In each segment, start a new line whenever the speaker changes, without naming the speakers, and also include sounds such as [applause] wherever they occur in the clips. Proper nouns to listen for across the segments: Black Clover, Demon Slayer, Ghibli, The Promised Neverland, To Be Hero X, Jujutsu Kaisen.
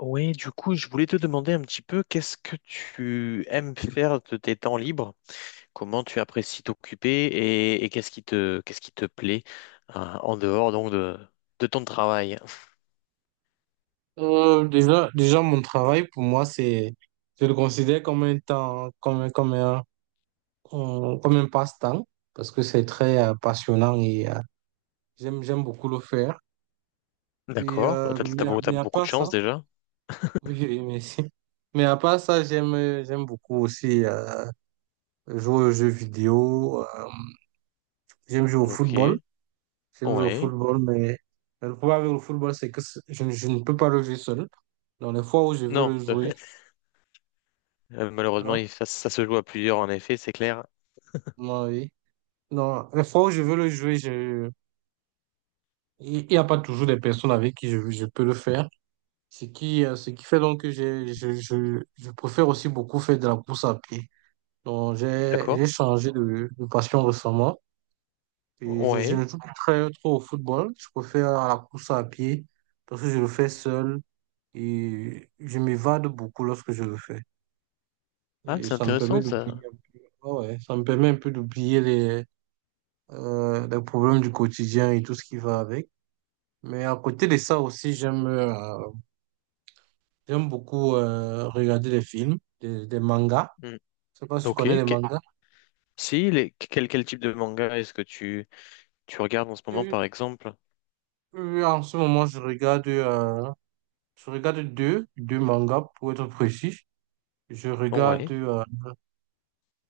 Oui, du coup, je voulais te demander un petit peu qu'est-ce que tu aimes faire de tes temps libres, comment tu apprécies t'occuper et qu'est-ce qu'est-ce qui te plaît en dehors donc de ton travail.
Déjà, mon travail, pour moi, c'est, je le considère comme un temps, comme un passe-temps, parce que c'est très passionnant et j'aime beaucoup le faire.
D'accord, t'as
Mais à
beaucoup de
part ça,
chance
[laughs]
déjà.
oui, oui, merci. Mais à part ça, j'aime beaucoup aussi jouer aux jeux vidéo, j'aime jouer au football,
Ok,
j'aime jouer au
ouais.
football, mais le problème avec le football, c'est que je ne peux pas le jouer seul. Dans les fois où je veux
Non,
le jouer,
[laughs] malheureusement,
alors,
ça, ça se joue à plusieurs en effet, c'est clair.
moi, oui. Non, les fois où je veux le jouer, il n'y a pas toujours des personnes avec qui je peux le faire. Ce qui fait donc que je préfère aussi beaucoup faire de la course à pied. Donc,
D'accord,
j'ai changé de passion récemment. Et je
ouais.
ne joue plus très trop au football. Je préfère à la course à pied parce que je le fais seul et je m'évade beaucoup lorsque je le fais.
Ah,
Et
c'est
ça me permet
intéressant
d'oublier
ça.
un peu. Ah ouais, ça me permet un peu d'oublier les problèmes du quotidien et tout ce qui va avec. Mais à côté de ça aussi, j'aime beaucoup regarder des films, des mangas.
Hmm.
Je sais pas si tu
Ok,
connais les mangas.
si, quel type de manga est-ce que tu regardes en ce moment,
Et,
par exemple?
En ce moment, je regarde deux mangas pour être précis. Je regarde
Ouais,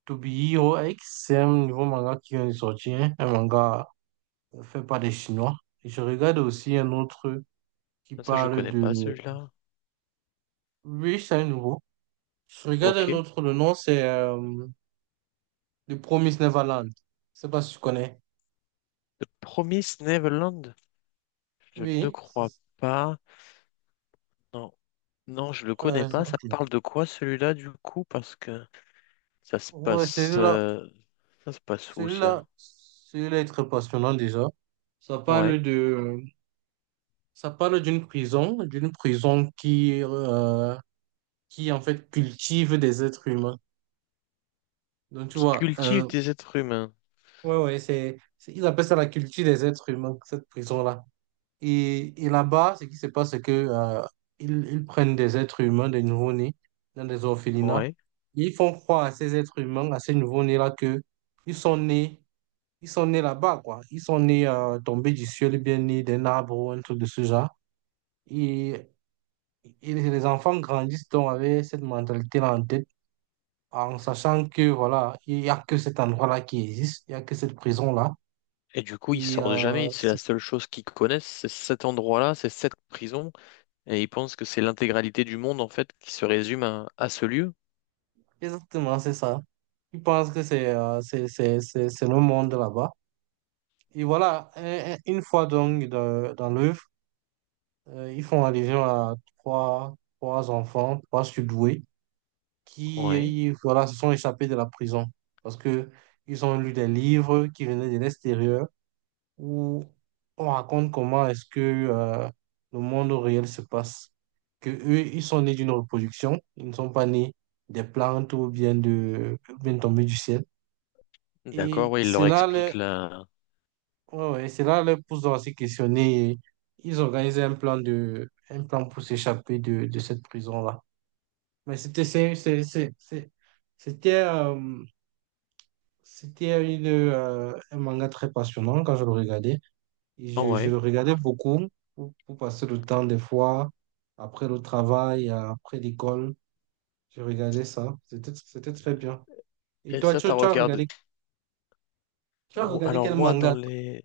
To Be Hero X, c'est un nouveau manga qui vient de sortir, un manga fait par des Chinois. Et je regarde aussi un autre qui
ça je
parle
connais pas
de
celui-là.
oui, c'est un nouveau. Je regarde un
Ok.
autre, le nom c'est The Promised Neverland. Je sais pas si tu connais.
The Promised Neverland? Je ne
Oui,
crois pas. Non, non, je le connais pas. Ça
ok.
parle de quoi celui-là du coup? Parce que ça se
Ouais,
passe, euh, ça se passe où ça?
celui-là est très passionnant déjà. Ça parle
Ouais.
de, Ça parle d'une prison qui en fait cultive des êtres humains. Donc tu
Qui
vois,
cultive des êtres humains.
ouais, ouais, ils appellent ça la culture des êtres humains, cette prison-là. Et là-bas, ce qui se passe, c'est que ils prennent des êtres humains, des nouveau-nés, dans des orphelinats.
Ouais.
Ils font croire à ces êtres humains, à ces nouveau-nés-là, que ils sont nés ils sont nés là-bas, quoi. Ils sont nés tombés du ciel, ou bien nés d'un arbre ou un truc de ce genre. Et, et les enfants grandissent donc avec cette mentalité-là en tête, en sachant que, voilà, il n'y a que cet endroit-là qui existe, il n'y a que cette prison-là.
Et du coup, ils
Et
sortent jamais.
euh,
C'est la
c'est-
seule chose qu'ils connaissent, c'est cet endroit-là, c'est cette prison. Et ils pensent que c'est l'intégralité du monde, en fait, qui se résume à ce lieu.
Exactement, c'est ça. Ils pensent que c'est le monde là-bas. Et voilà, une fois donc dans l'œuvre, ils font allusion à trois enfants, trois surdoués
Ouais.
qui voilà, se sont échappés de la prison parce que ils ont lu des livres qui venaient de l'extérieur où on raconte comment est-ce que le monde réel se passe. Que eux, ils sont nés d'une reproduction, ils ne sont pas nés des plantes ou bien tombés du ciel.
D'accord,
Et
ouais, il leur
cela leur,
explique la…
ouais, ouais, cela leur pousse donc à se questionner. Ils organisaient un plan pour s'échapper de cette prison-là. Mais c'était c'est- c'était c'était un manga très passionnant quand je le regardais. Et je
Ouais.
le regardais beaucoup pour passer le temps des fois, après le travail, après l'école. Je regardais ça. C'était très bien. Et
Et
toi,
ça, t'as regardé…
tu as
Oh,
regardé
alors
quel
moi, dans
manga, toi?
les…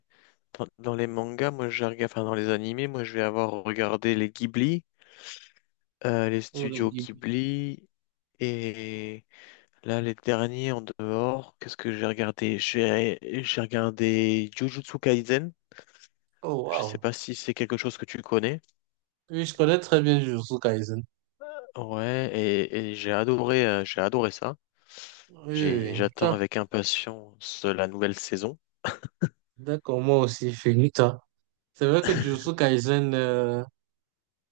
Dans les mangas, moi, j'ai regardé… Enfin, dans les animés, moi, je vais avoir regardé les Ghibli, les
Oh, les
studios
Ghibli.
Ghibli, et là, les derniers en dehors, qu'est-ce que j'ai regardé? J'ai regardé Jujutsu Kaisen.
Oh,
Je sais
wow.
pas si c'est quelque chose que tu connais.
Oui, je connais très bien Jujutsu Kaisen.
Ouais, et j'ai adoré ça.
Oui, oui,
J'ai,
oui.
j'attends
Tiens,
avec impatience la nouvelle saison.
d'accord, moi aussi, Finita. C'est vrai que Jujutsu Kaisen,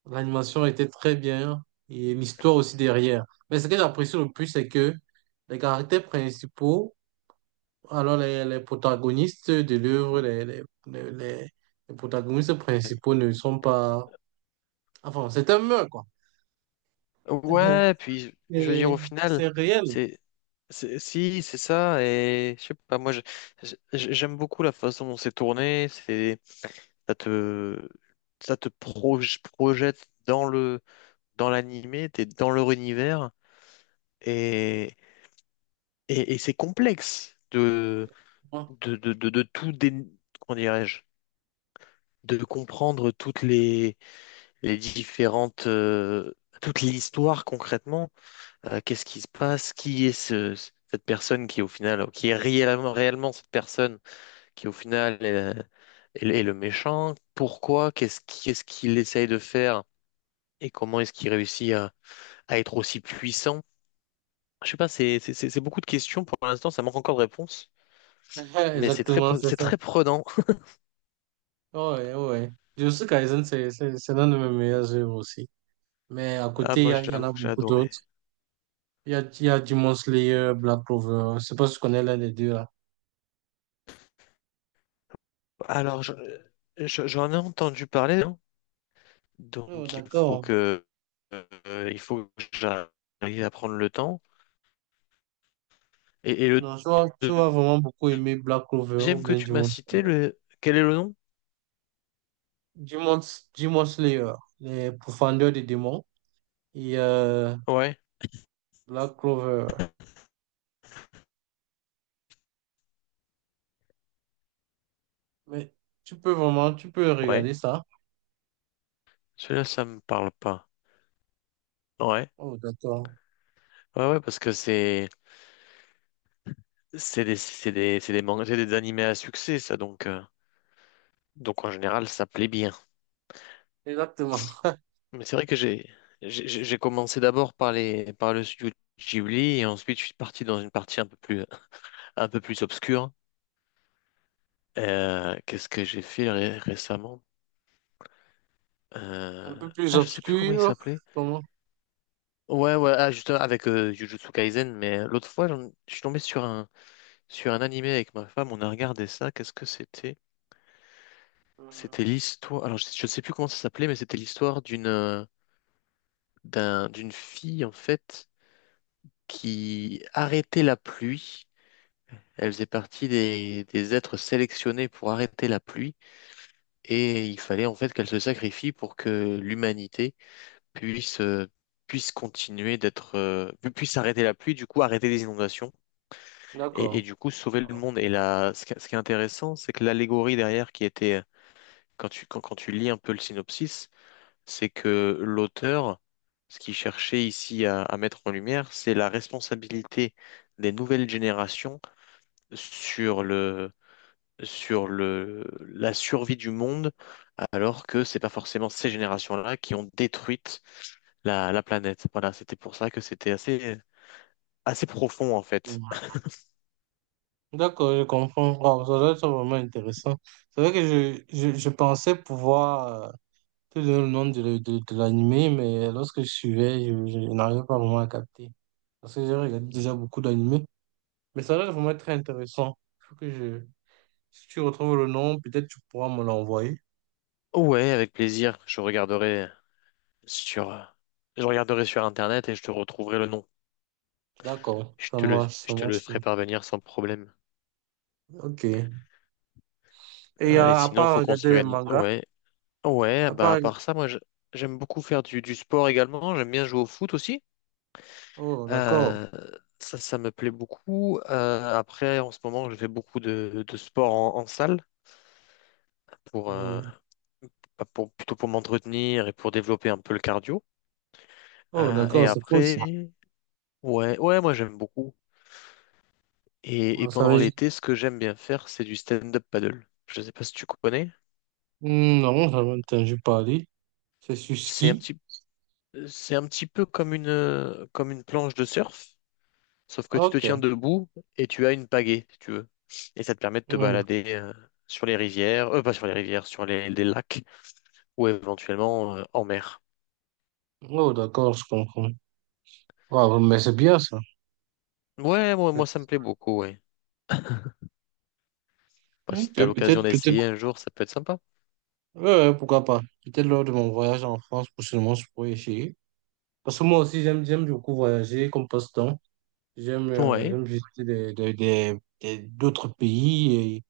l'animation était très bien et l'histoire aussi derrière. Mais ce que j'apprécie le plus, c'est que les caractères principaux, alors les protagonistes de l'œuvre,
Mm.
les protagonistes principaux ne sont pas... Enfin, c'est un meurtre, quoi. [laughs]
Ouais, puis je veux dire au
Et
final,
c'est réel.
c'est, si, c'est ça, et je sais pas, j'aime beaucoup la façon dont c'est tourné, c'est, ça te, projette dans le, dans l'animé, t'es dans leur univers, et, et c'est complexe
Quoi.
de tout dé, comment dirais-je? De comprendre toutes les différentes, toute l'histoire concrètement. Qu'est-ce qui se passe? Qui est cette personne qui au final, qui est réellement, réellement cette personne qui au final est le méchant? Pourquoi? Qu'est-ce qu'il essaye de faire? Et comment est-ce qu'il réussit à être aussi puissant? Je sais pas, c'est beaucoup de questions. Pour l'instant, ça manque encore de réponses.
[laughs]
Mais c'est très,
Exactement, c'est
c'est
ça.
très prenant.
Ouais, ouais. Jujutsu Kaisen, c'est l'un de mes meilleurs œuvres aussi. Mais à
Ah,
côté,
moi,
il y en
j'avoue
a
que j'ai
beaucoup
adoré.
d'autres. Il y a Demon Slayer, Black Clover. Je sais pas si tu connais l'un des deux.
Alors, j'en ai entendu parler.
Oh,
Donc
d'accord.
il faut que j'arrive à prendre le temps. Et le
Non, tu vas vraiment beaucoup aimer Black Clover ou
deuxième que
bien
tu m'as
Demon
cité,
Slayer.
le quel est le nom?
Demon, Demon Slayer, les profondeurs des démons et
Ouais,
Black Clover. Mais tu peux
ouais.
regarder ça.
Celui-là, ça me parle pas. Ouais,
Oh, d'accord.
ouais, ouais, parce que c'est des mangas, c'est des animés à succès, ça. Donc en général, ça plaît bien.
Exactement. [laughs]
Mais c'est vrai que j'ai commencé d'abord par les par le studio Ghibli, et ensuite je suis parti dans une partie un peu plus obscure. Qu'est-ce que j'ai fait récemment?
Un
Euh,
peu plus
Ah, je sais plus comment il
obscur.
s'appelait.
Comment?
Ouais, ouais, ah, justement, avec Jujutsu Kaisen, mais l'autre fois, je suis tombé sur un animé avec ma femme, on a regardé ça, qu'est-ce que c'était?
Euh,
C'était l'histoire, alors je sais plus comment ça s'appelait, mais c'était l'histoire d'une d'une fille, en fait, qui arrêtait la pluie. Elle faisait partie des êtres sélectionnés pour arrêter la pluie, et il fallait, en fait, qu'elle se sacrifie pour que l'humanité puisse, puisse continuer d'être, puisse arrêter la pluie, du coup arrêter les inondations et
D'accord.
du coup sauver le monde. Et là, ce qui est intéressant, c'est que l'allégorie derrière qui était, quand tu lis un peu le synopsis, c'est que l'auteur, ce qu'il cherchait ici à mettre en lumière, c'est la responsabilité des nouvelles générations sur le, la survie du monde, alors que c'est pas forcément ces générations-là qui ont détruit la, la planète. Voilà, c'était pour ça que c'était assez, assez profond en fait.
Mm. D'accord, je comprends. Wow, ça doit être vraiment intéressant. C'est vrai que je pensais pouvoir te donner le nom de l'animé, mais lorsque je suivais, je n'arrivais pas vraiment à capter. Parce que j'ai regardé déjà beaucoup d'animés. Mais ça a l'air vraiment très intéressant. Faut que je... Si tu retrouves le nom, peut-être tu pourras me l'envoyer.
Ouais, avec plaisir. Sur, je regarderai sur Internet et je te retrouverai le nom.
D'accord, ça marche, ça
Je te le
marche.
ferai parvenir sans problème.
Ok. Et
Ah, et
à
sinon,
part
faut qu'on
regarder les
s'organise.
mangas,
Ouais, ouais.
à
Bah
part...
à
reg-
part ça, j'aime beaucoup faire du sport également. J'aime bien jouer au foot aussi.
Oh, d'accord.
Euh, ça me plaît beaucoup. Après, en ce moment, je fais beaucoup de sport en salle pour,
Hmm.
bah, pour, plutôt pour m'entretenir et pour développer un peu le cardio.
Oh,
Et
d'accord, c'est cool ça.
après, ouais, ouais, moi j'aime beaucoup. Et
Ah, ça
pendant
veut...
l'été, ce que j'aime bien faire, c'est du stand-up paddle. Je ne sais pas si tu connais.
Hmm. Non, j'avais entendu parler. C'est sur
C'est un
ski.
petit, c'est un petit peu comme une planche de surf, sauf que tu te
Ok.
tiens debout et tu as une pagaie, si tu veux. Et ça te permet de te
Hmm.
balader sur les rivières, pas sur les rivières, sur les lacs ou éventuellement en mer.
Oh, d'accord, je comprends. Ouais, mais c'est bien ça.
Ouais, moi, moi ça me plaît beaucoup, ouais. Bah, si
Ok,
t'as l'occasion
peut-être, peut-être,
d'essayer un jour, ça peut être sympa.
ouais, ouais, pourquoi pas. Peut-être lors de mon voyage en France, prochainement, je pourrais essayer. Parce que moi aussi, j'aime beaucoup voyager comme passe-temps.
Ouais.
J'aime visiter d'autres pays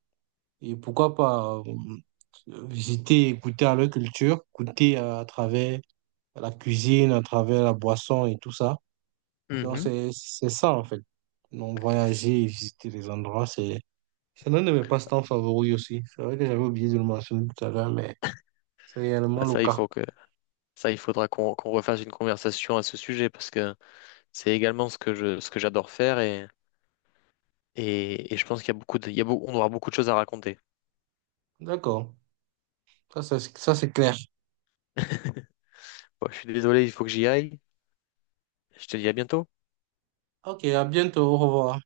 et pourquoi pas visiter, goûter à leur culture, goûter à travers la cuisine, à travers la boisson et tout ça. Donc,
Mhm.
c'est ça, en fait. Donc, voyager et visiter les endroits, c'est l'un de mes passe-temps favoris aussi. C'est vrai que j'avais oublié de le mentionner tout à l'heure, mais. C'est réellement
Bah,
le
ça, il
cas.
faut que ça, il faudra qu'on refasse une conversation à ce sujet, parce que c'est également ce que je ce que j'adore faire, et je pense qu'il y a beaucoup de, il y a beau- on aura beaucoup de choses à raconter.
D'accord. Ça, c'est clair.
[laughs] Bon, je suis désolé, il faut que j'y aille. Je te dis à bientôt.
Ok, à bientôt. Au revoir.